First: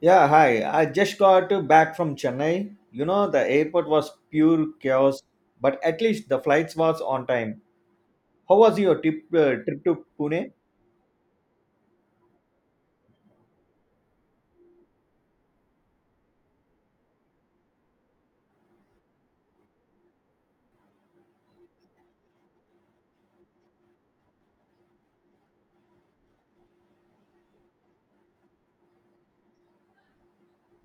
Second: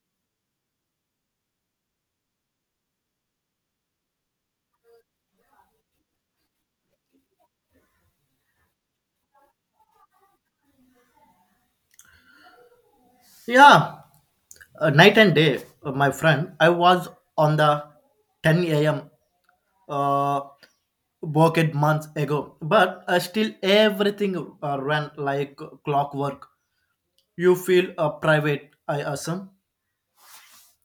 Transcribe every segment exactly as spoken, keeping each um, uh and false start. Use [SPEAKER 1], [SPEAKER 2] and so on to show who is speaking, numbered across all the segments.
[SPEAKER 1] Yeah, hi. I just got back from Chennai. You know, the airport was pure chaos, but at least the flights was on time. How was your trip, uh, trip to Pune?
[SPEAKER 2] Yeah, uh, night and day, uh, my friend. I was on the ten a m. Uh, bucket months ago, but uh, still everything uh, ran like clockwork. You feel uh, private, I assume,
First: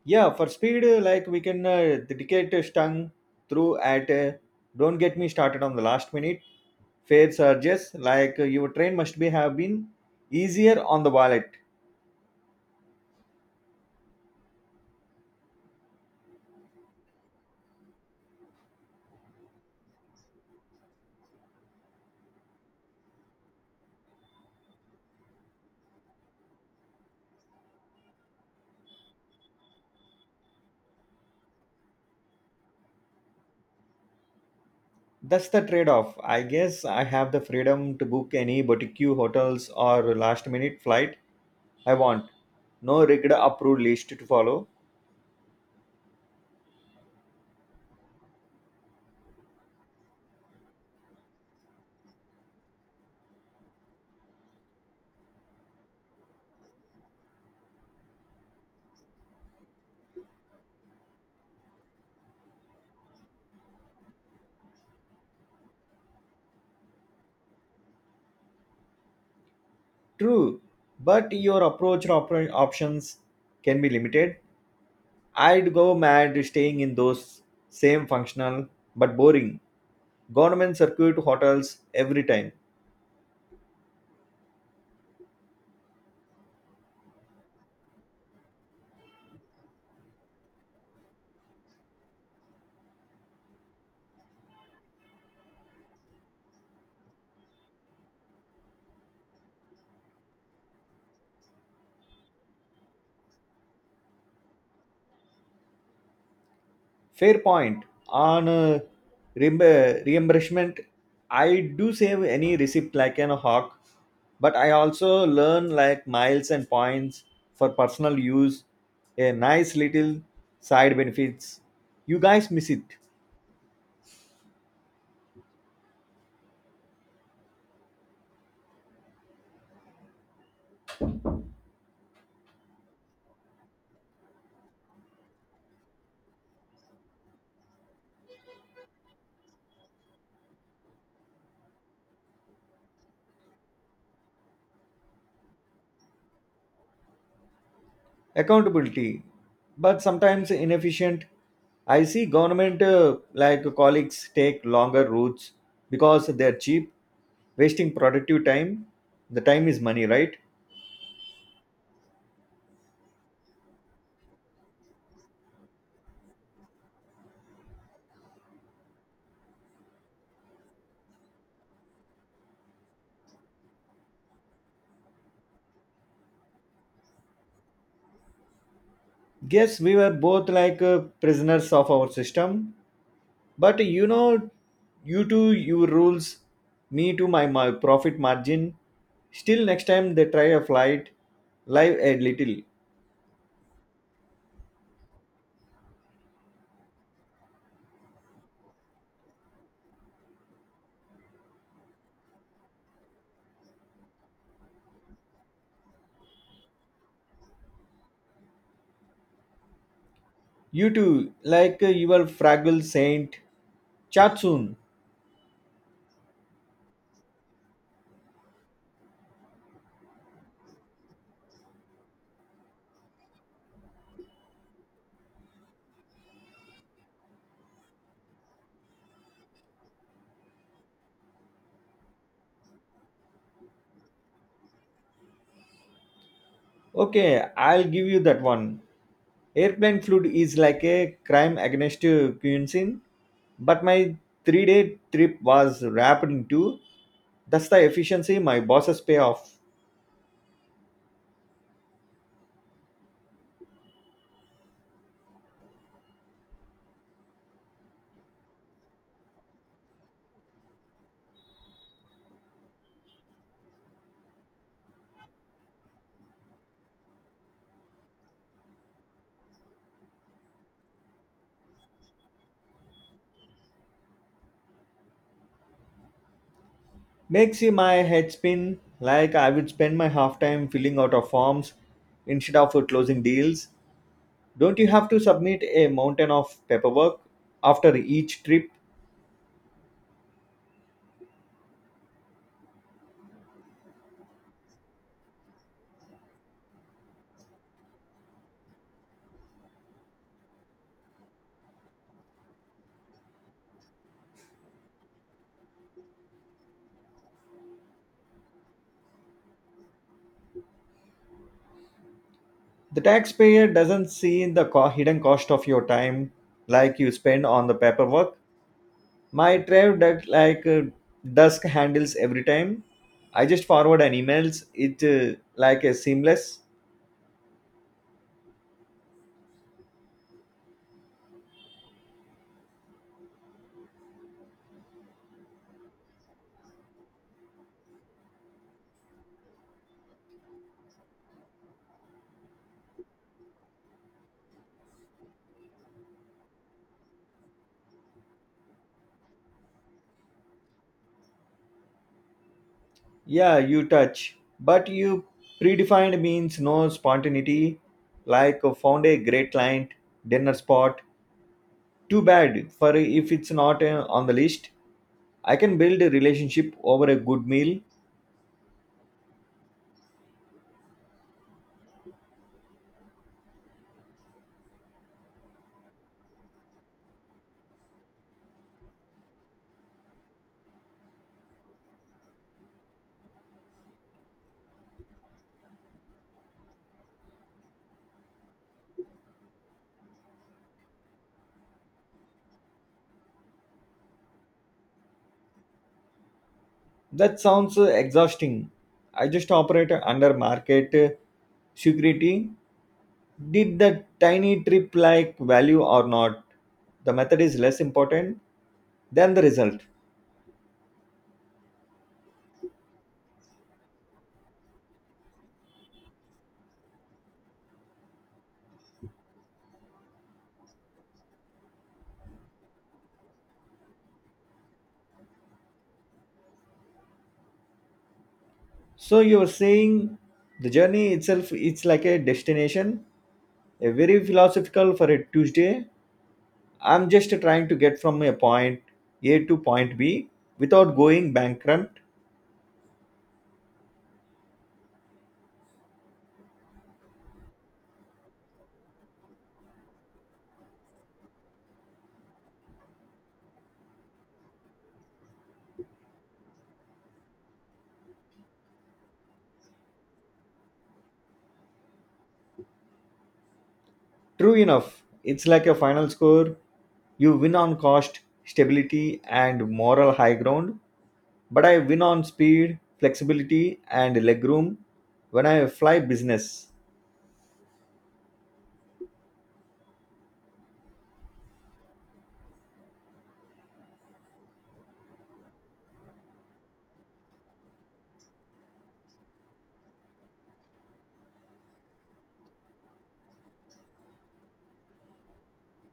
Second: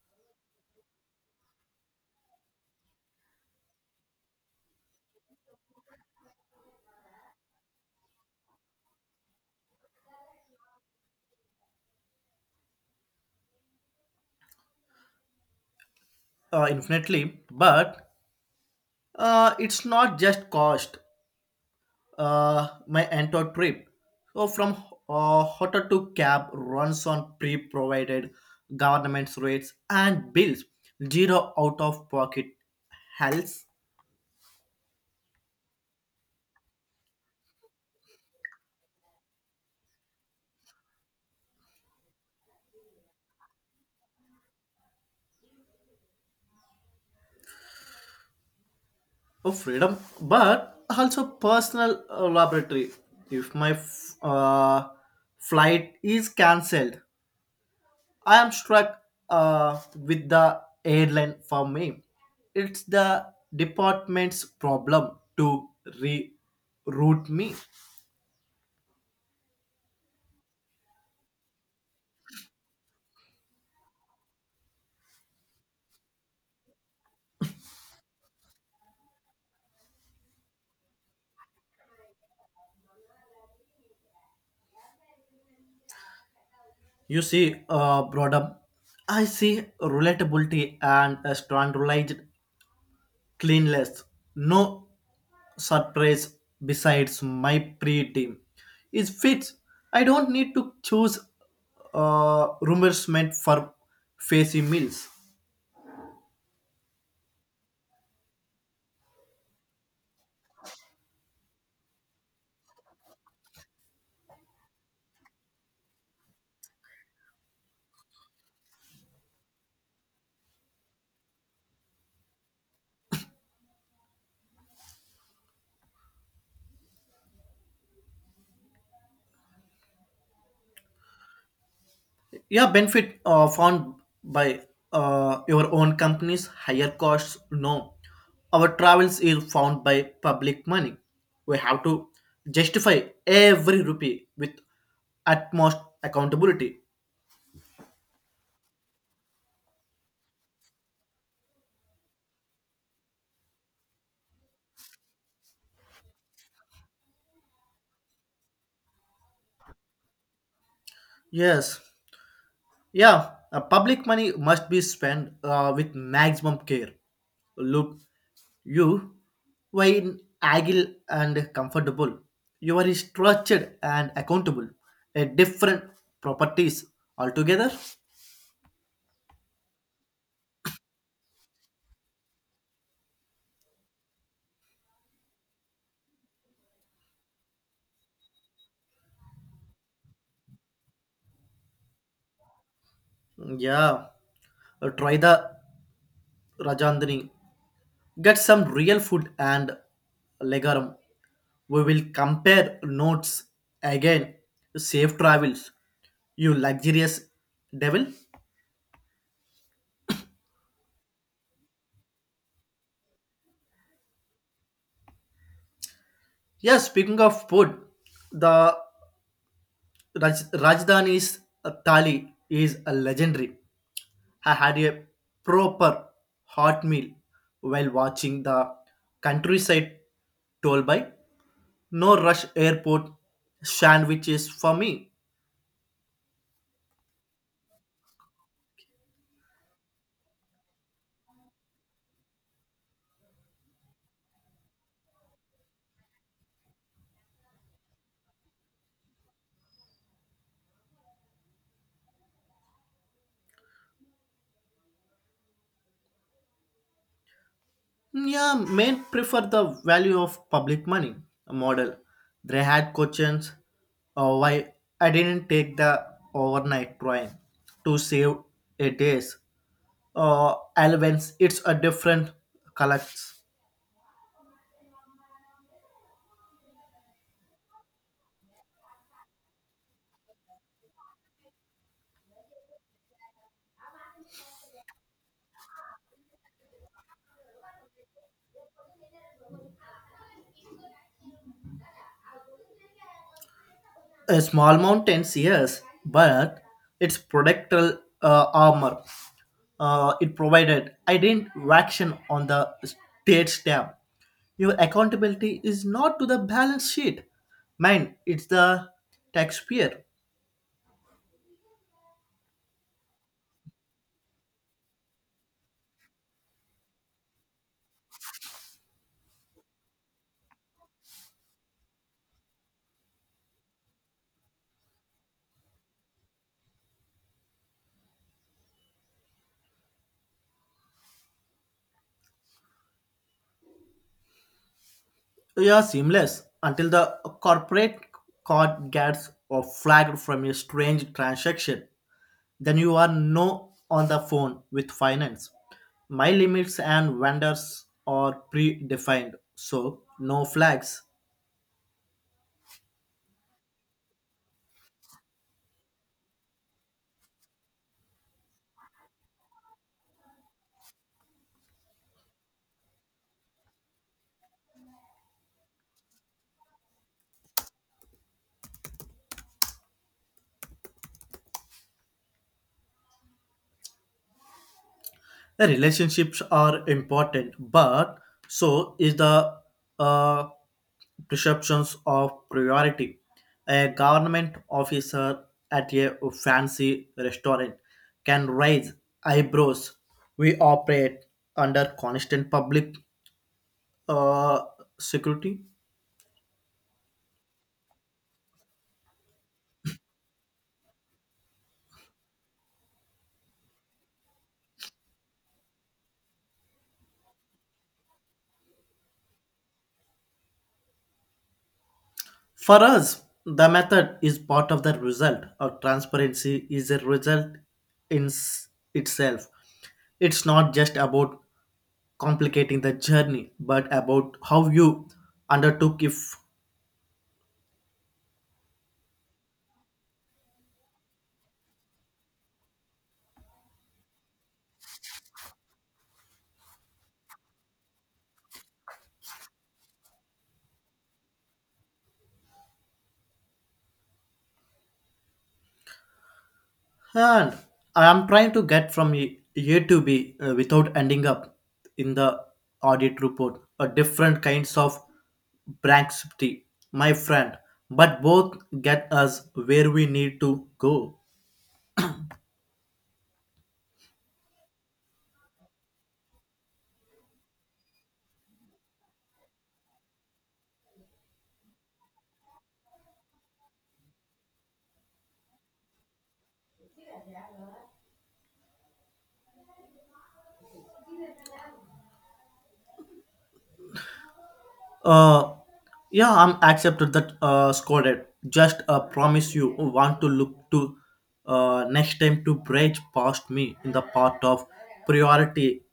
[SPEAKER 1] Yeah, for speed, uh, like we can uh, the ticket stung through at. Uh, don't get me started on the last minute fare surges. Like uh, your train must be have been easier on the wallet.
[SPEAKER 2] uh, infinitely, but uh, it's not just cost. Uh, my entire trip. So from uh, hotel to cab runs on pre-provided government's rates and bills. Zero out-of-pocket health
[SPEAKER 1] That's the trade-off. I guess I have the freedom to book any boutique hotels or last-minute flight I want, no rigged approved list to follow.
[SPEAKER 2] of freedom, but also personal uh, laboratory. If my f- uh, flight is cancelled, I am struck uh, with the airline for me. It's the department's problem to reroute me.
[SPEAKER 1] True, but your approach and op- options can be limited. I'd go mad staying in those same functional but boring government circuit hotels every time.
[SPEAKER 2] You see, uh, brought I see relatability and a standardized cleanliness. No surprise besides my pre-team. It fits. I don't need to choose uh, reimbursement for fancy meals.
[SPEAKER 1] Fair point. On uh, reimb- reimbursement, I do save any receipt like an hawk, but I also learn like miles and points for personal use. A nice little side benefits. You guys miss it.
[SPEAKER 2] Yeah, benefit uh, found by uh, your own company's higher costs. No, our travels is found by public money. We have to justify every rupee with utmost accountability.
[SPEAKER 1] Accountability, but sometimes inefficient. I see government uh, like colleagues take longer routes because they're cheap, wasting productive time. The time is money, right?
[SPEAKER 2] Yes, Yeah, uh, public money must be spent uh, with maximum care. Look, you were in agile and comfortable. You are structured and accountable. A different properties altogether.
[SPEAKER 1] Guess we were both like uh, prisoners of our system. But you know, you to your rules, me to my, my profit margin. Still, next time they try a flight, live a little.
[SPEAKER 2] Yeah, uh, try the Rajandani. Get some real food and legaram. We will compare notes again. Safe travels, you luxurious devil.
[SPEAKER 1] You too, like uh, your fragile saint, chat soon.
[SPEAKER 2] Yeah, speaking of food, the Raj- Rajdhani's uh, thali is a legendary. I had a proper hot meal while watching the countryside told by no rush airport sandwiches for me.
[SPEAKER 1] Okay, I'll give you that one. Airplane Flood is like a crime against cuisine, but my three day trip was wrapped into that's the efficiency my bosses pay off.
[SPEAKER 2] Yeah, men prefer the value of public money model. They had questions uh, why I didn't take the overnight train to save a days uh, elements, it's a different colors.
[SPEAKER 1] Makes you my head spin, like I would spend my half time filling out of forms instead of closing deals. Don't you have to submit a mountain of paperwork after each trip?
[SPEAKER 2] Uh, small mountains, yes, but it's protectoral uh, armor. Uh, it provided didn't reaction on the state stamp. Your accountability is not to the balance sheet. Mine, it's the taxpayer.
[SPEAKER 1] The taxpayer doesn't see the co- hidden cost of your time like you spend on the paperwork. My Drive that like uh, Dusk handles every time. I just forward an emails. It uh, like a seamless.
[SPEAKER 2] You are seamless until the corporate card gets or flagged from your strange transaction. Then you are no on the phone with finance. My limits and vendors are predefined, so no flags.
[SPEAKER 1] Yeah, you touch, but you predefined means no spontaneity. Like uh, found a great client dinner spot. Too bad for if it's not uh, on the list. I can build a relationship over a good meal.
[SPEAKER 2] The relationships are important, but so is the uh, perceptions of priority. A government officer at a fancy restaurant can raise eyebrows. We operate under constant public uh, security.
[SPEAKER 1] That sounds uh, exhausting. I just operate under market uh, security. Did the tiny trip like value or not? The method is less important than the result.
[SPEAKER 2] For us, the method is part of the result, or transparency is a result in s- itself. It's not just about complicating the journey, but about how you undertook it.
[SPEAKER 1] So you're saying the journey itself it's like a destination, a very philosophical for a Tuesday. I'm just trying to get from a point A to point B without going bankrupt.
[SPEAKER 2] And I am trying to get from A A to B uh, without ending up in the audit report or different kinds of bankruptcy, my friend. But both get us where we need to go.
[SPEAKER 1] True enough, it's like a final score. You win on cost, stability, and moral high ground, but I win on speed, flexibility, and legroom when I fly business.
[SPEAKER 2] Uh, yeah, I'm accepted that uh, scolded. Just uh, promise you want to look to uh, next time to bridge past me in the part of priority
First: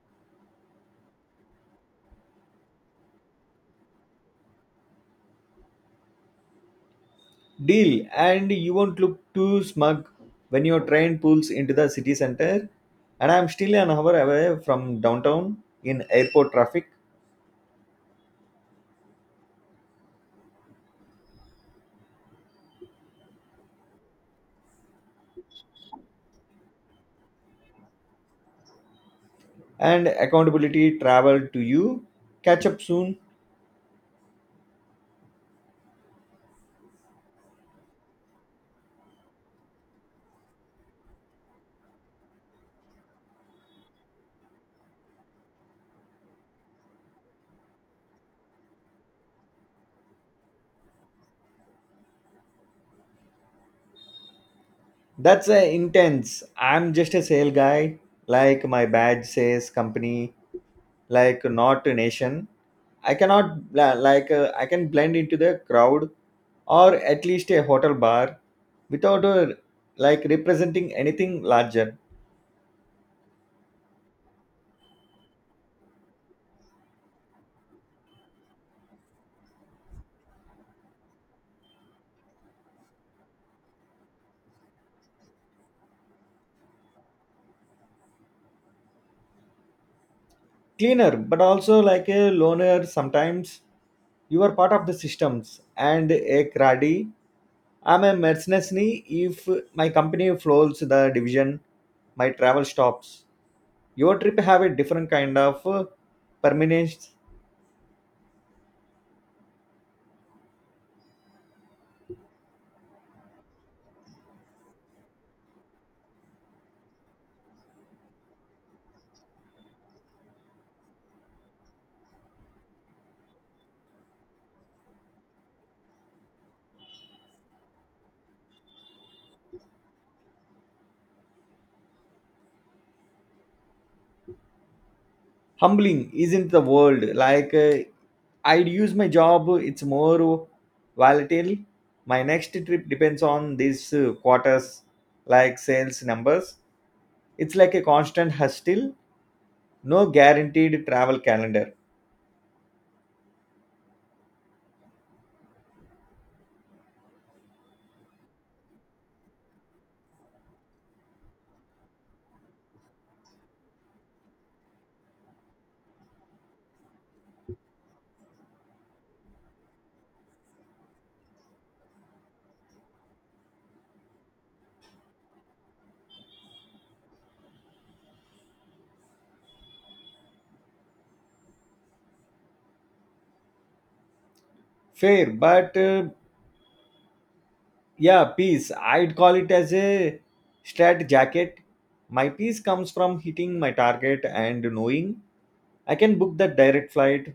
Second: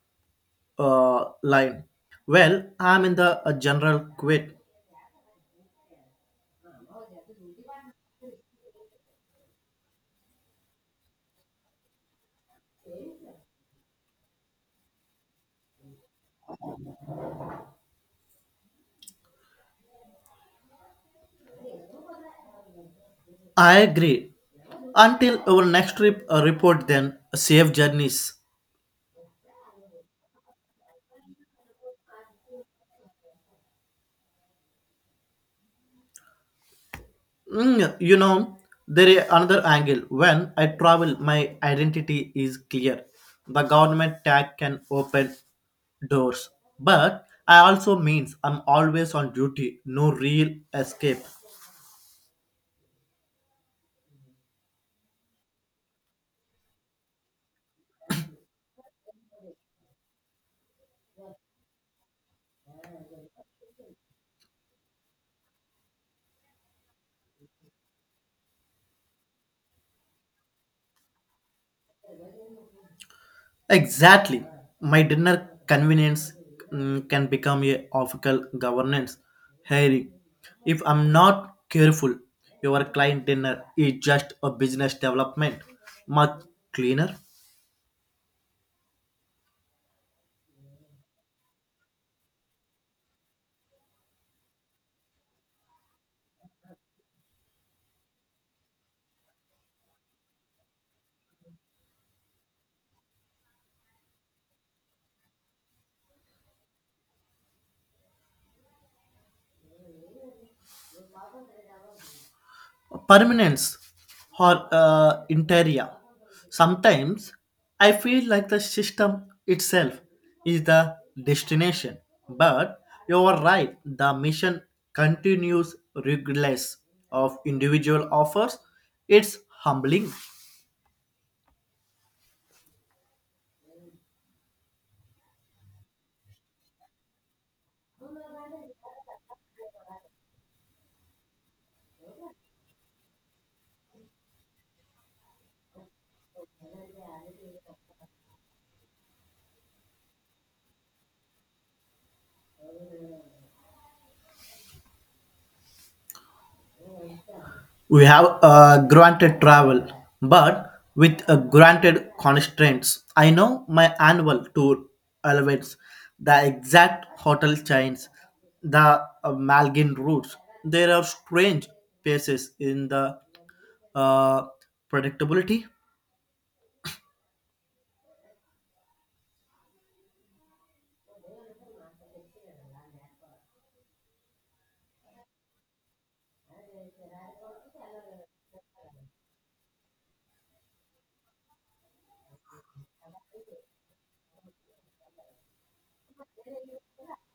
[SPEAKER 2] uh, line. Well, I'm in the uh, general quit.
[SPEAKER 1] Deal, and you won't look too smug when your train pulls into the city center. And I'm still an hour away from downtown in airport traffic,
[SPEAKER 2] I agree. Until our next trip uh, report, then safe journeys.
[SPEAKER 1] and accountability travel to you. Catch up soon.
[SPEAKER 2] Mm, you know, there is another angle. When I travel, my identity is clear. The government tag can open doors, but I also means I'm always on duty. No real escape.
[SPEAKER 1] That's uh, intense. I'm just a sale guy. Like my badge says company, like not a nation. I cannot, bl- like, uh, I can blend into the crowd, or at least a hotel bar without, uh, like, representing anything larger.
[SPEAKER 2] Exactly, my dinner convenience mm, can become a official governance hearing. If I'm not careful, your client dinner is just a business development, much cleaner.
[SPEAKER 1] Cleaner, but also like a loner sometimes. You are part of the systems and a cruddy. I'm a mercenary. If my company floors the division, my travel stops. Your trip have a different kind of uh, permanence.
[SPEAKER 2] Permanence or uh, interior. Sometimes I feel like the system itself is the destination, but you are right, the mission continues regardless of individual offers. It's humbling.
[SPEAKER 1] Humbling isn't the world, like uh, I'd use my job. It's more volatile. My next trip depends on these uh, quarters, like sales numbers. It's like a constant hustle, no guaranteed travel calendar.
[SPEAKER 2] We have uh, granted travel, but with uh, granted constraints. I know my annual tour elevates the exact hotel chains, the uh, Malgin routes. There are strange places in the uh, predictability.
[SPEAKER 1] Fair, but uh, yeah, peace. I'd call it as a strat jacket. My peace comes from hitting my target and knowing I can book that direct flight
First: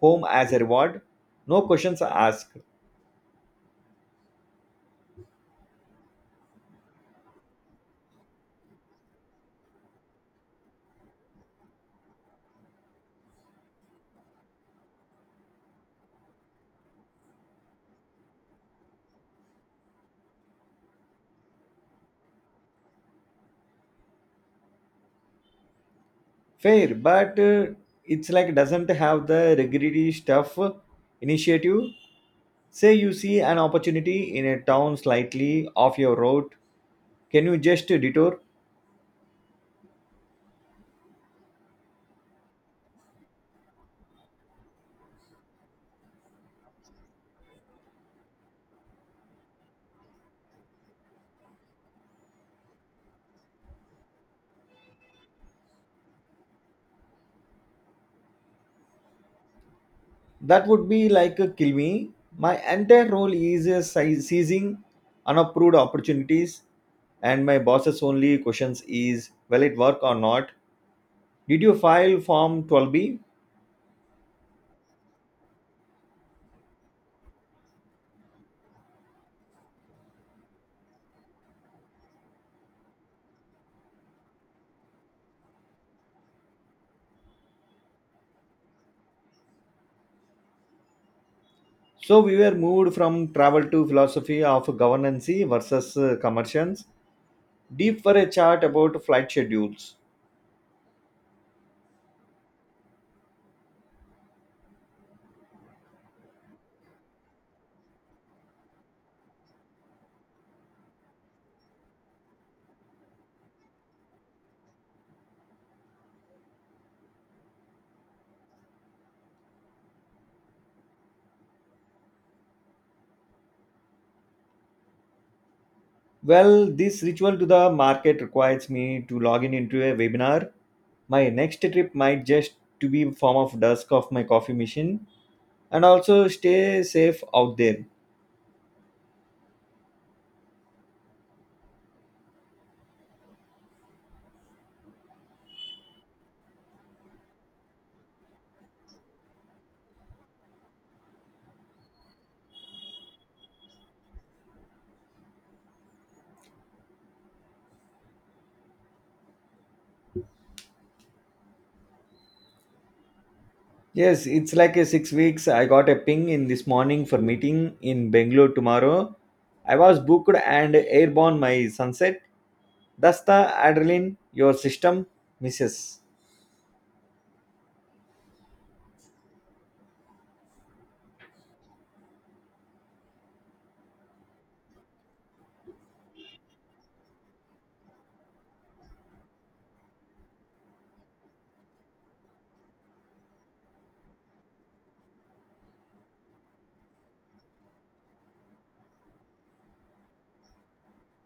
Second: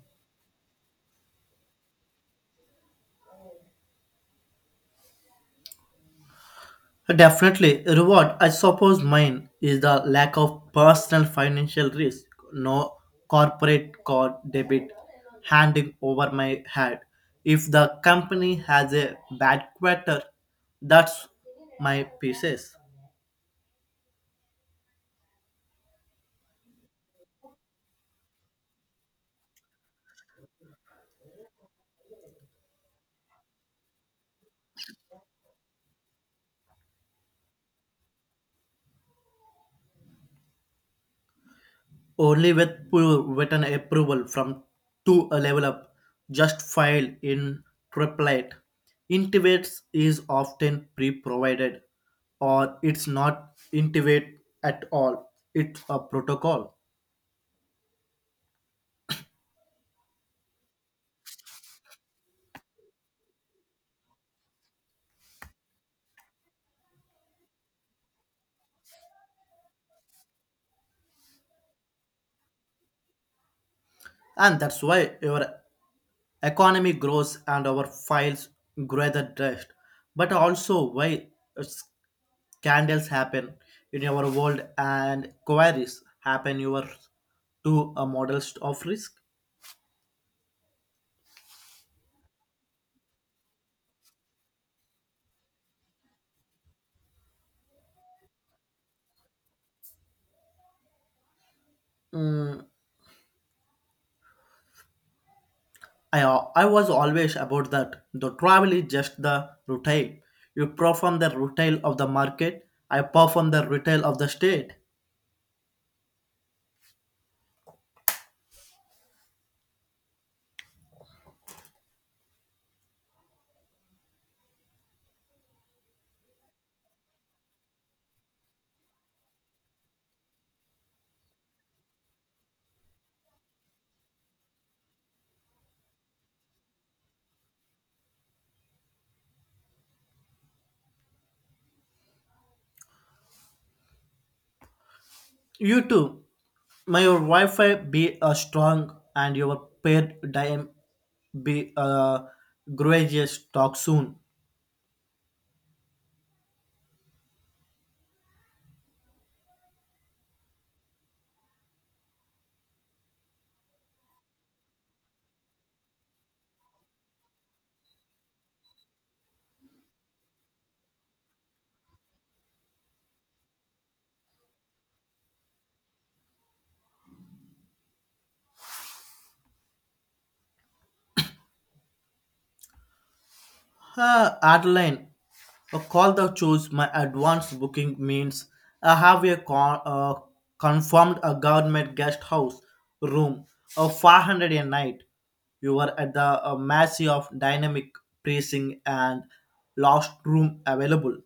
[SPEAKER 1] home as a reward. No questions asked.
[SPEAKER 2] Definitely, reward. I suppose mine is the lack of personal financial risk. No corporate card debit handing over my head. If the company has a bad quarter, that's my pieces.
[SPEAKER 1] Fair, but uh, it's like doesn't have the regretty stuff initiative. Say you see an opportunity in a town slightly off your route. Can you just detour?
[SPEAKER 2] Only with pro- written approval from to a level up just filed in triplet intimates is often pre-provided or it's not intimate at all, it's a protocol.
[SPEAKER 1] That would be like a kill me. My entire role is uh, si- seizing unapproved opportunities, and my boss's only questions is, will it work or not? Did you file Form twelve B?
[SPEAKER 2] And that's why your economy grows and our files grow the dust, but also why scandals happen in our world and queries happen your to a model of risk.
[SPEAKER 1] So we were moved from travel to philosophy of governance versus uh, commercials, deep for a chart about flight schedules.
[SPEAKER 2] Mm, I, al- I was always about that. The travel is just the retail. You perform the retail of the market, I perform the retail of the state.
[SPEAKER 1] Well, this ritual to the market requires me to log in into a webinar. My next trip might just to be form of dusk of my coffee machine, and also stay safe out there.
[SPEAKER 2] You too. May your Wi-Fi be uh, strong and your paired dime be uh, gracious. Talk soon.
[SPEAKER 1] Yes, it's like a six weeks. I got a ping in this morning for meeting in Bangalore tomorrow. I was booked and airborne my sunset. That's the adrenaline your system misses.
[SPEAKER 2] Uh, Adeline, a call the choose my advance booking means I have a con- uh, confirmed a government guest house room of five hundred a night. You were at the uh, mercy of dynamic pricing and last room available.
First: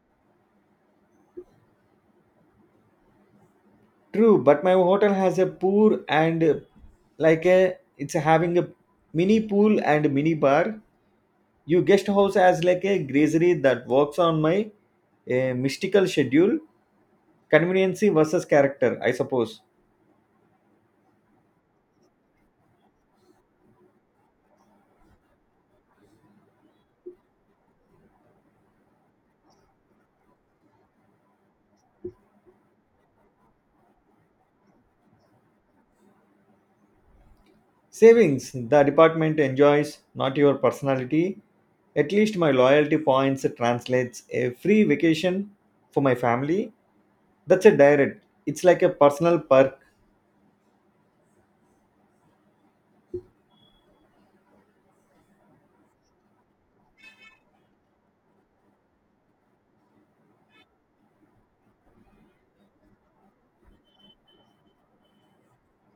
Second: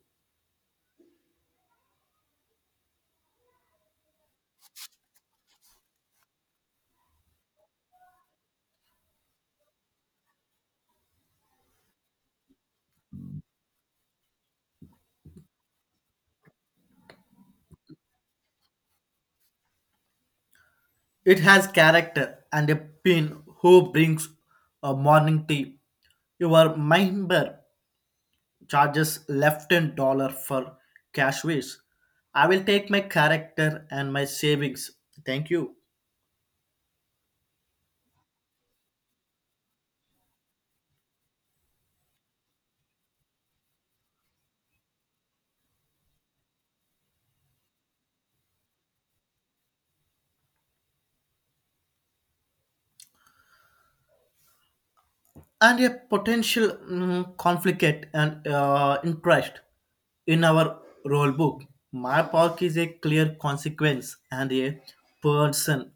[SPEAKER 1] True, but my hotel has a pool and like a it's having a mini pool and mini bar. Your guest house has like a grazery that works on my uh, mystical schedule, conveniency versus character, I suppose.
[SPEAKER 2] It has character and a pin who brings a morning tea. You are member charges left and dollar for cash waste. I will take my character and my savings. Thank you.
[SPEAKER 1] Savings, the department enjoys, not your personality. At least my loyalty points translates a free vacation for my family. That's a direct. It's like a personal perk,
[SPEAKER 2] And a potential mm, conflict and uh, interest in our role book. My park is a clear consequence and a person,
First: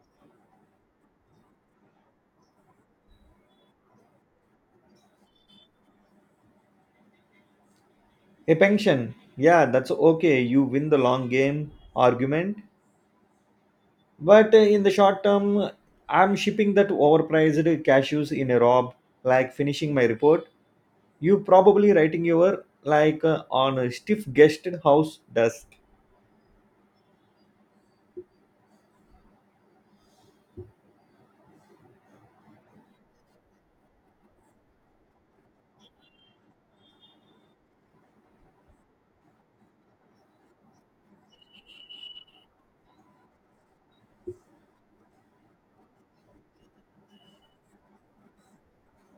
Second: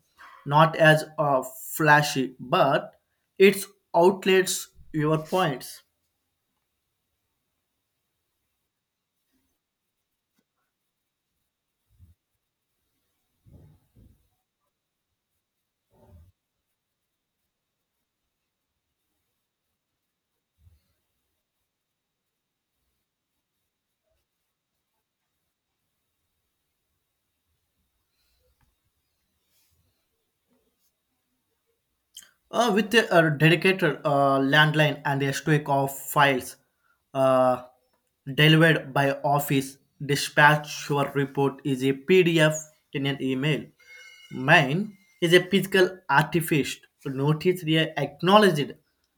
[SPEAKER 2] not as uh, flashy, but it outlets your points.
[SPEAKER 1] a pension. Yeah, that's okay. You win the long game argument. But uh, in the short term, I'm shipping that overpriced cashews in a rob, like finishing my report. You probably writing your like uh, on a stiff guest house does.
[SPEAKER 2] Uh, with a, uh, dedicated uh, landline and a stack of files uh, delivered by office dispatch, your report is a P D F in an email. Mine is a physical artifact. Notice they acknowledged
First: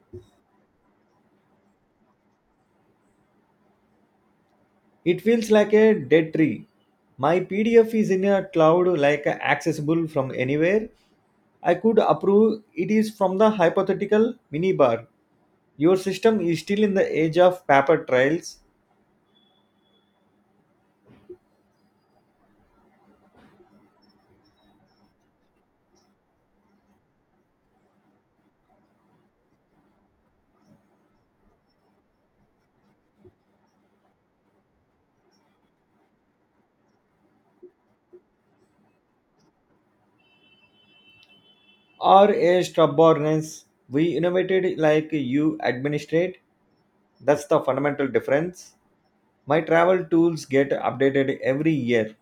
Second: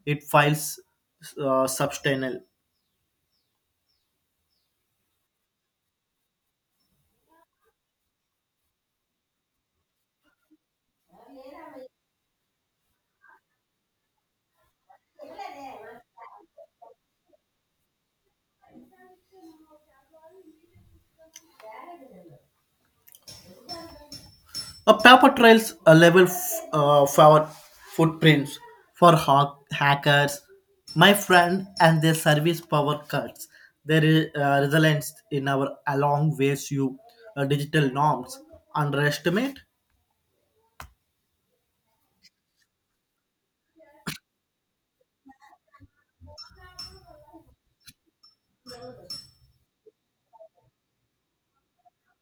[SPEAKER 2] it files uh, substantial.
[SPEAKER 1] It feels like a dead tree. My P D F is in a cloud, like accessible from anywhere. I could approve it is from the hypothetical minibar. Your system is still in the age of paper trails,
[SPEAKER 2] A paper trails a level f- uh, for footprints for hack- hackers, my friend, and their service power cuts. There is uh, resilience in our along ways you uh, digital norms underestimate.
[SPEAKER 1] or a stubbornness. We innovated like you administrate. That's the fundamental difference. My travel tools get updated every year.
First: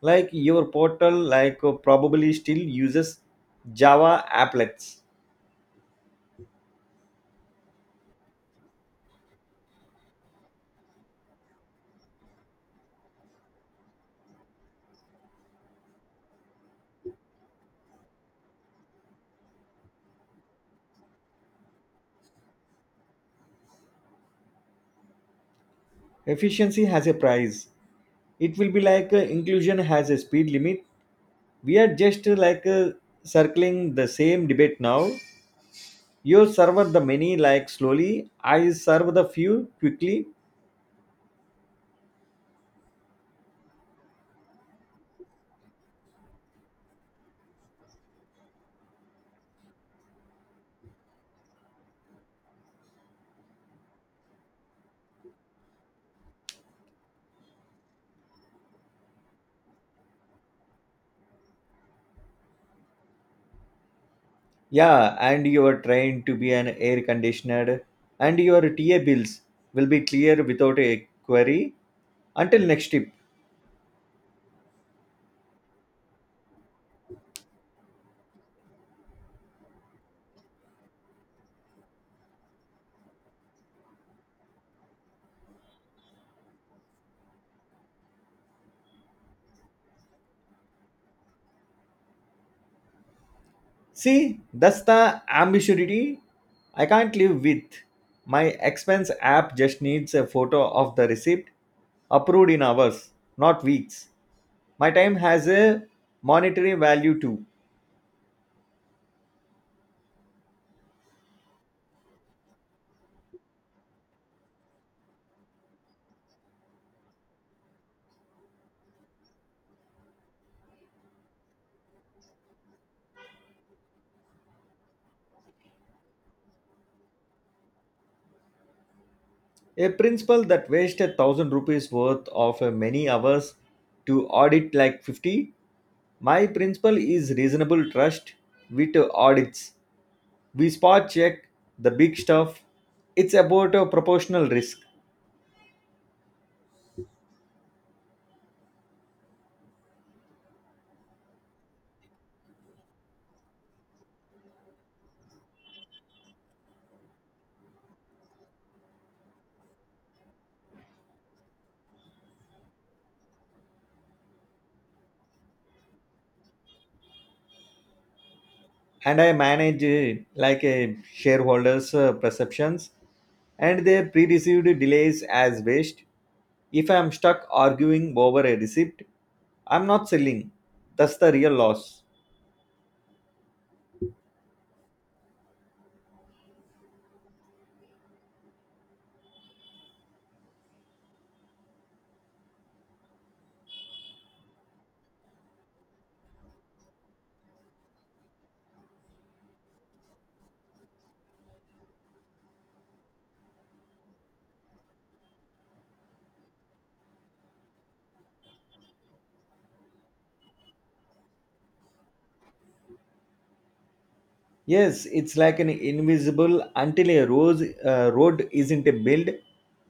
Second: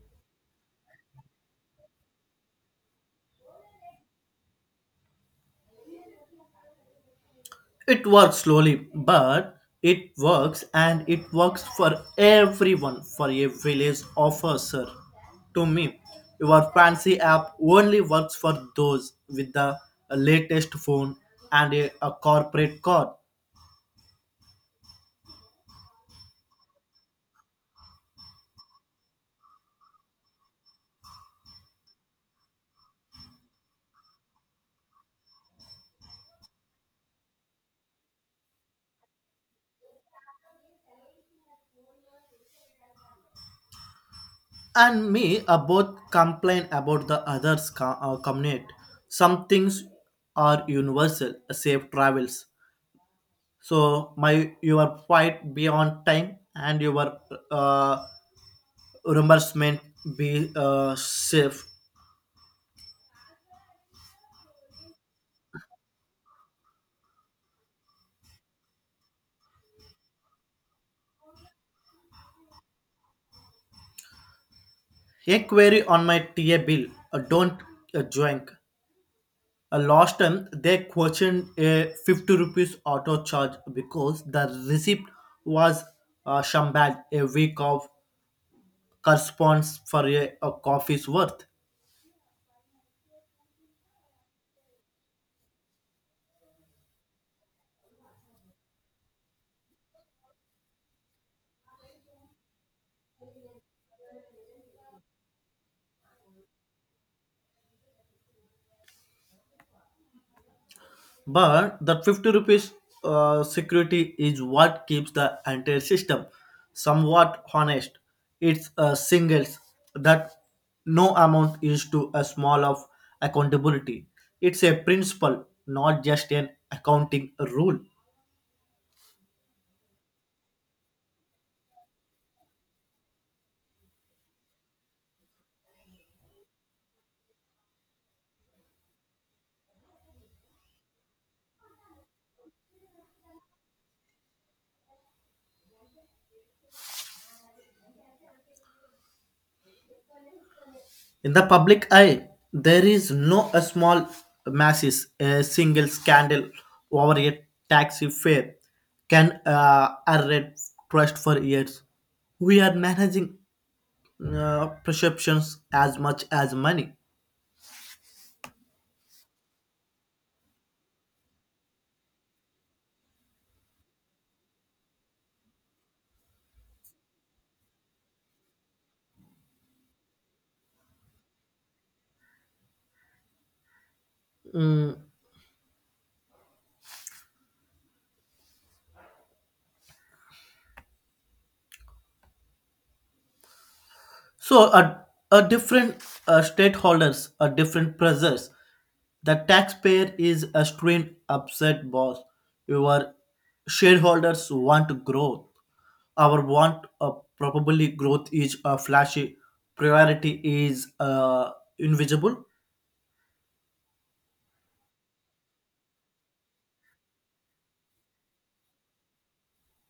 [SPEAKER 1] Like your portal, like probably still uses Java applets.
[SPEAKER 2] It works slowly, but it works and it works for everyone, for a village officer. To me, your fancy app only works for those with the latest phone and a, a corporate card.
[SPEAKER 1] Efficiency has a price. It will be like uh, inclusion has a speed limit. We are just uh, like uh, circling the same debate now. You serve the many like slowly, I serve the few quickly.
[SPEAKER 2] And me, uh, both complain about the others' co- uh, community. Some things are universal, uh, safe travels. So my your flight be on time and your uh, reimbursement be uh, safe.
[SPEAKER 1] Yeah, and your train to be an air conditioner and your T A bills will be clear without a query. Until next tip.
[SPEAKER 2] A query on my T A bill. Uh, don't uh, joink. Uh, last time they questioned a fifty rupees auto charge because the receipt was uh, shambad a week of corresponds for a, a coffee's worth.
[SPEAKER 1] See, that's the ambiguity I can't live with. My expense app just needs a photo of the receipt approved in hours, not weeks. My time has a monetary value too.
[SPEAKER 2] But that fifty rupees uh, security is what keeps the entire system somewhat honest. It's uh, singles that no amount is to a small of accountability. It's a principle, not just an accounting rule.
[SPEAKER 1] A principal that wasted a thousand rupees worth of uh, many hours to audit like fifty. My principal is reasonable trust with uh, audits. We spot check the big stuff. It's about a proportional risk.
[SPEAKER 2] In the public eye, there is no a small masses, a single scandal over a taxi fare can uh, erode trust for years. We are managing uh, perceptions as much as money.
[SPEAKER 1] And I manage uh, like a shareholders' uh, perceptions and their pre-received delays as waste. If I am stuck arguing over a receipt, I'm not selling. That's the real loss.
[SPEAKER 2] So a, a different uh, stakeholders, a different pressures. The taxpayer is a strained, upset boss. Your shareholders want growth. Our want uh, probably growth is a flashy. Priority is uh, invisible.
[SPEAKER 1] Yes, it's like an invisible until a rose, uh, road isn't built,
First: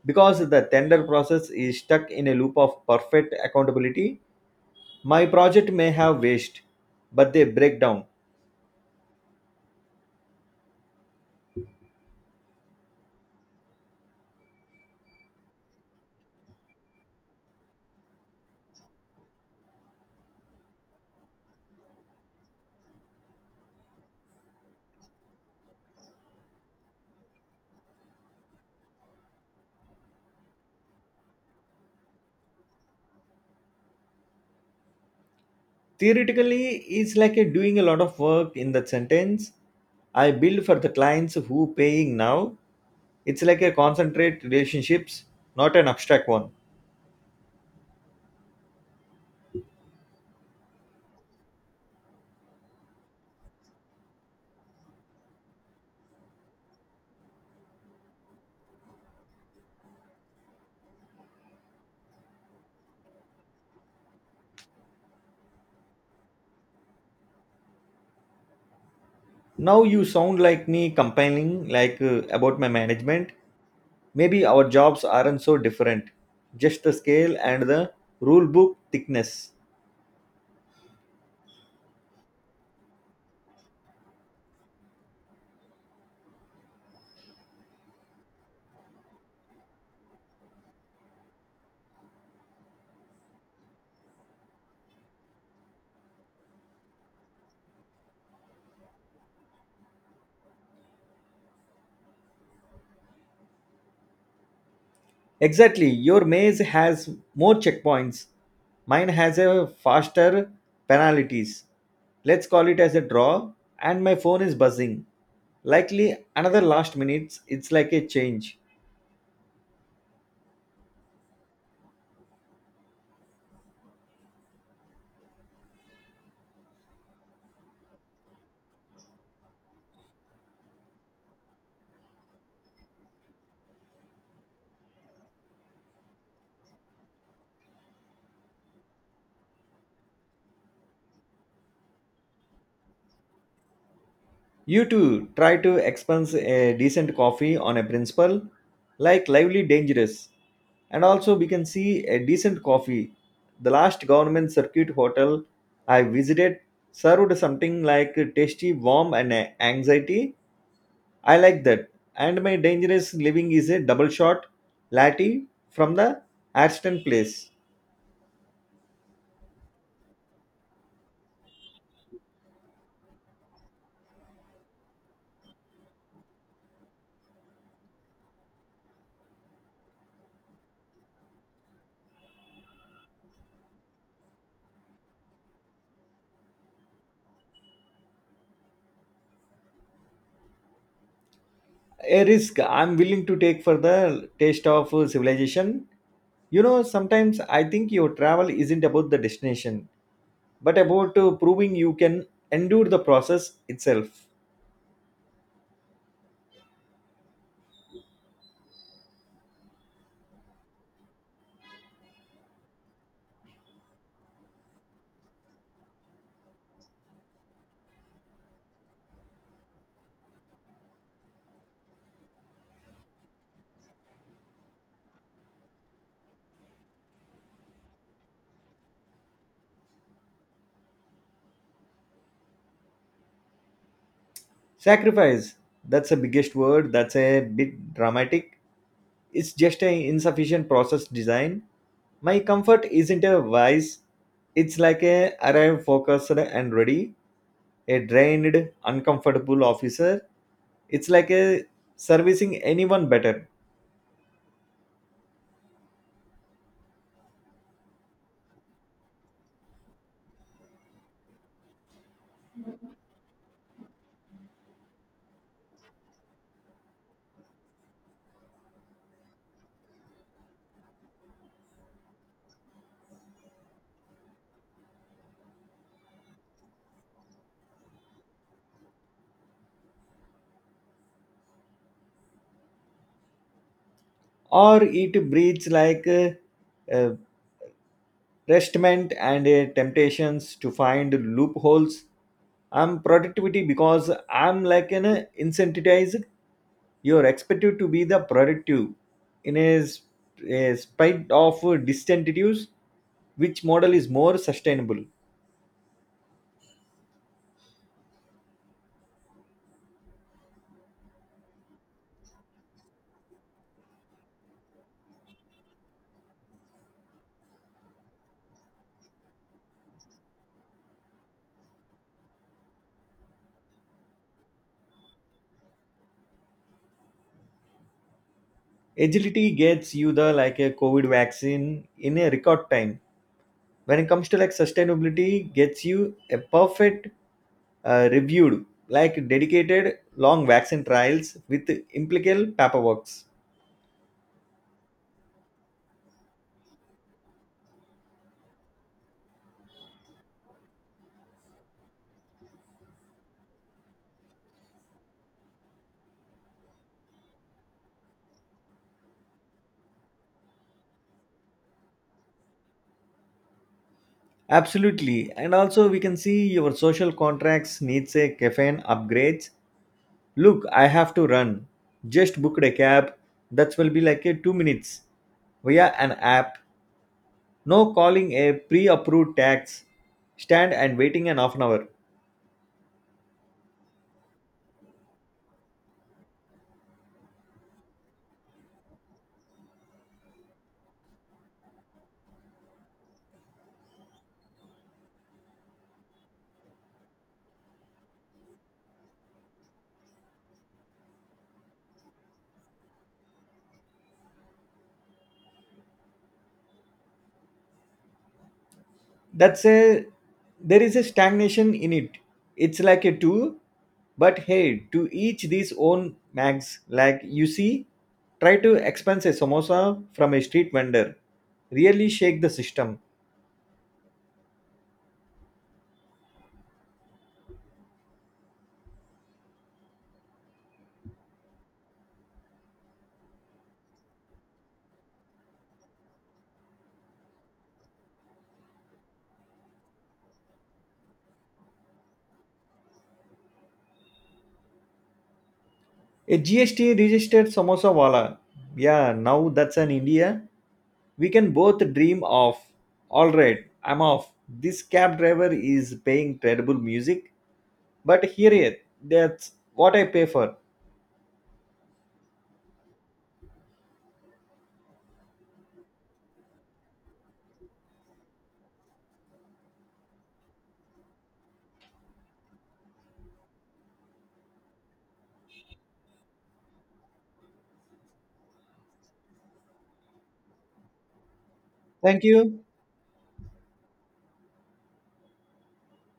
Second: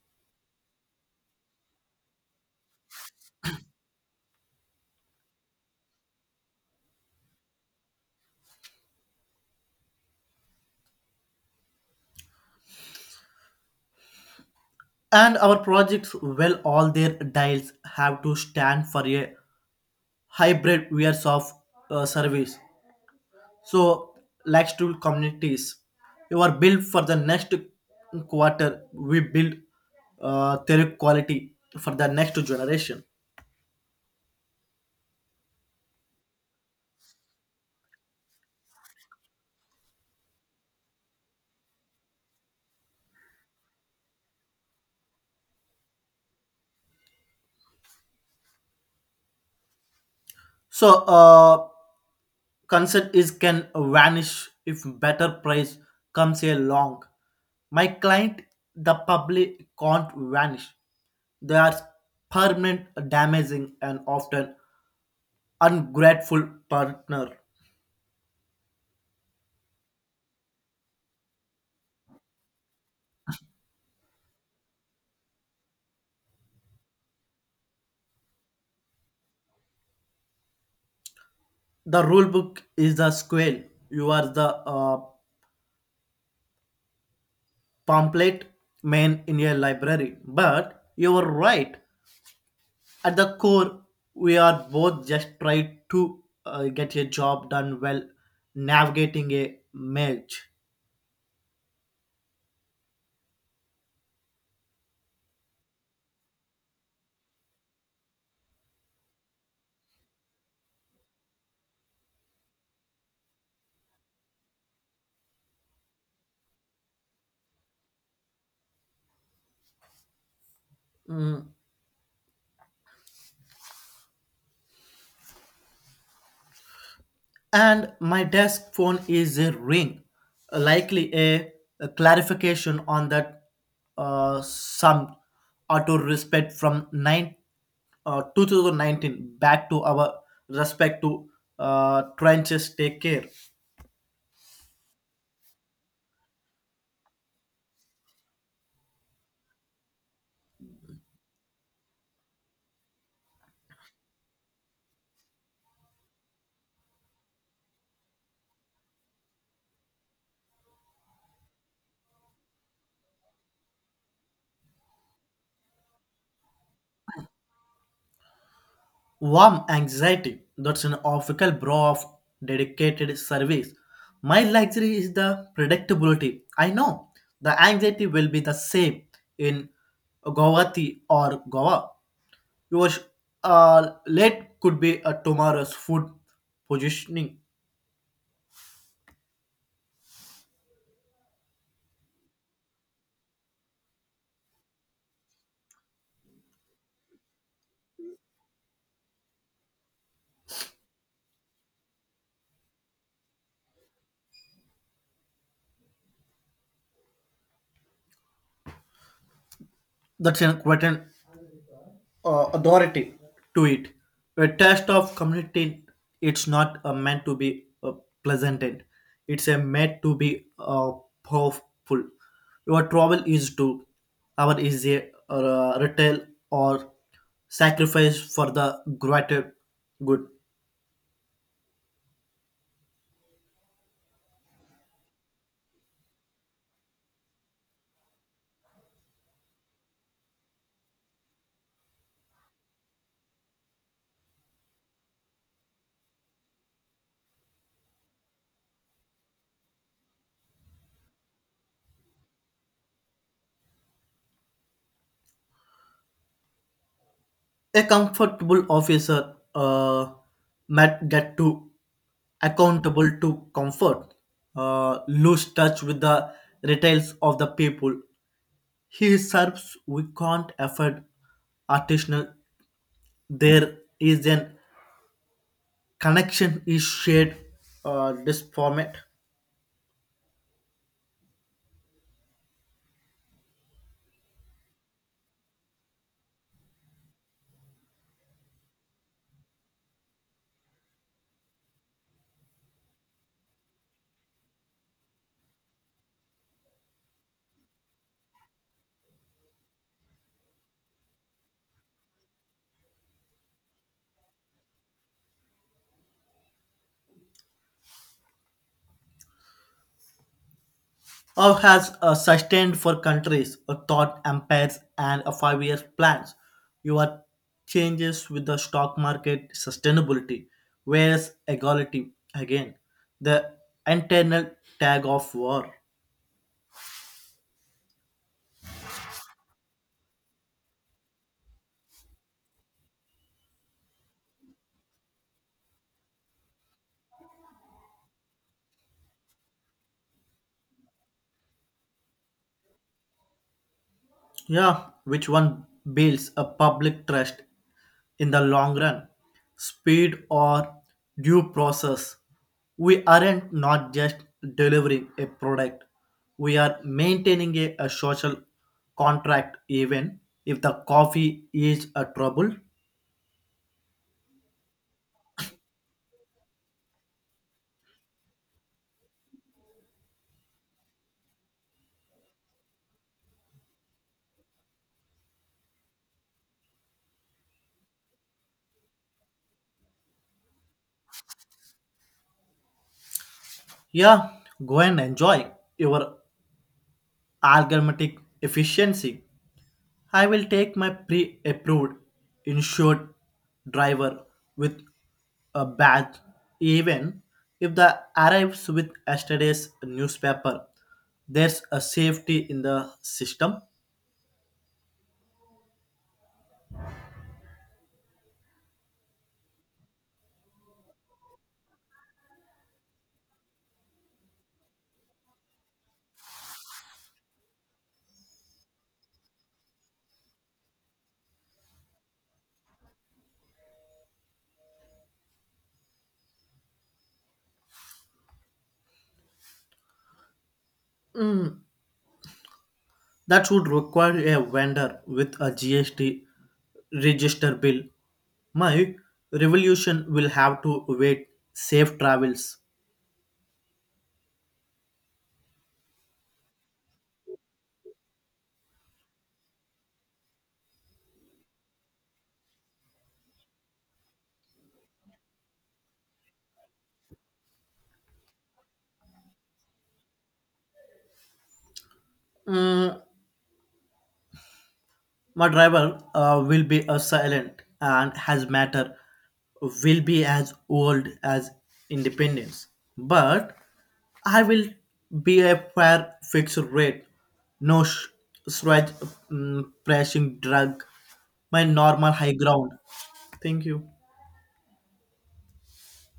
[SPEAKER 1] because the tender process is stuck in a loop of perfect accountability. My project may have waste, but they break down.
[SPEAKER 2] And our projects, well, all their dials have to stand for a hybrid wares of uh, service. So, like stool communities, you are built for the next quarter. We build uh, their quality for the next generation.
[SPEAKER 1] Theoretically, it's like a doing a lot of work in that sentence. I build for the clients who paying now. It's like a concentrate relationships, not an abstract one.
[SPEAKER 2] So, uh, concern is can vanish if better price comes along. My client, the public, can't vanish. They are permanent, damaging, and often ungrateful partner.
[SPEAKER 1] Now you sound like me complaining like uh, about my management. Maybe our jobs aren't so different, just the scale and the rule book thickness.
[SPEAKER 2] The rule book is the square. You are the uh, pamphlet man in a library. But you're right. At the core, we are both just trying to uh, get a job done well, navigating a merge.
[SPEAKER 1] Exactly, your maze has more checkpoints. Mine has a faster penalties. Let's call it as a draw, and my phone is buzzing. Likely another last minutes, it's like a change.
[SPEAKER 2] Mm. And my desk phone is a ring, likely a, a clarification on that uh, some auto respect from nine uh, two thousand nineteen back to our respect to uh, trenches take care.
[SPEAKER 1] You too, try to expense a decent coffee on a principle, like lively dangerous. And also we can see a decent coffee. The last government circuit hotel I visited served something like tasty warm and uh, anxiety. I like that. And my dangerous living is a double shot latte from the Aston place.
[SPEAKER 2] Warm anxiety. That's an official bro of dedicated service. My luxury is the predictability. I know the anxiety will be the same in Guwahati or Goa. Your uh, late could be a tomorrow's food positioning.
[SPEAKER 1] A risk I'm willing to take for the taste of uh, civilization. You know, sometimes I think your travel isn't about the destination, but about uh, proving you can endure the process itself.
[SPEAKER 2] That's an quite an uh, authority to it. A test of community, it's not uh, meant to be uh, pleasant. End. It's a meant to be uh, powerful. Your trouble is to our is a uh, retail or sacrifice for the greater good.
[SPEAKER 1] Sacrifice, that's the biggest word, that's a bit dramatic. It's just an insufficient process design. My comfort isn't a vice, it's like a arrive focused and ready, a drained, uncomfortable officer. It's like a servicing anyone better.
[SPEAKER 2] A comfortable officer uh, might get to accountable to comfort, uh, lose touch with the retails of the people, he serves we can't afford artisanal. There is an connection is shared uh, this format
[SPEAKER 1] Or it breathes like uh, uh, restment and a temptations to find loopholes. I'm productivity because I'm like an uh, incentivized. You're expected to be the productive in a, s- a spite of disincentives. Which model is more sustainable?
[SPEAKER 2] or has uh, sustained for countries a thought empires and a five years plans. Your changes with the stock market sustainability, whereas equality again the internal tag of war.
[SPEAKER 1] Agility gets you the like a COVID vaccine in a record time. When it comes to like sustainability gets you a perfect uh, reviewed, like dedicated long vaccine trials with implical paperworks.
[SPEAKER 2] Yeah, which one builds a public trust in the long run? Speed or due process? We aren't not just delivering a product, we are maintaining a, a social contract even if the coffee is a trouble.
[SPEAKER 1] Absolutely, and also we can see your social contracts needs a caffeine upgrades. Look, I have to run. Just booked a cab that will be like a two minutes via an app. No calling a pre-approved tax stand and waiting an half an hour.
[SPEAKER 2] Yeah, go and enjoy your algorithmic efficiency. I will take my pre approved insured driver with a badge, even if the arrives with yesterday's newspaper. There's a safety in the system.
[SPEAKER 1] That's a, there is a stagnation in it. It's like a two, but hey, to each these own mags. Like you see, try to expense a samosa from a street vendor. Really shake the system.
[SPEAKER 2] That would require a vendor with a G S T register bill. My revolution will have to wait safe travels.
[SPEAKER 1] A G S T registered samosa wala. Yeah, now that's an India we can both dream of. All right, I'm off. This cab driver is paying terrible music, but here it. That's what I pay for.
[SPEAKER 2] Mm, my driver uh, will be a silent and has matter will be as old as independence. But I will be a fair fixed rate, no sh- stretch mm, pressing drug, my normal
[SPEAKER 1] Thank
[SPEAKER 2] high
[SPEAKER 1] you.
[SPEAKER 2] ground. Thank you.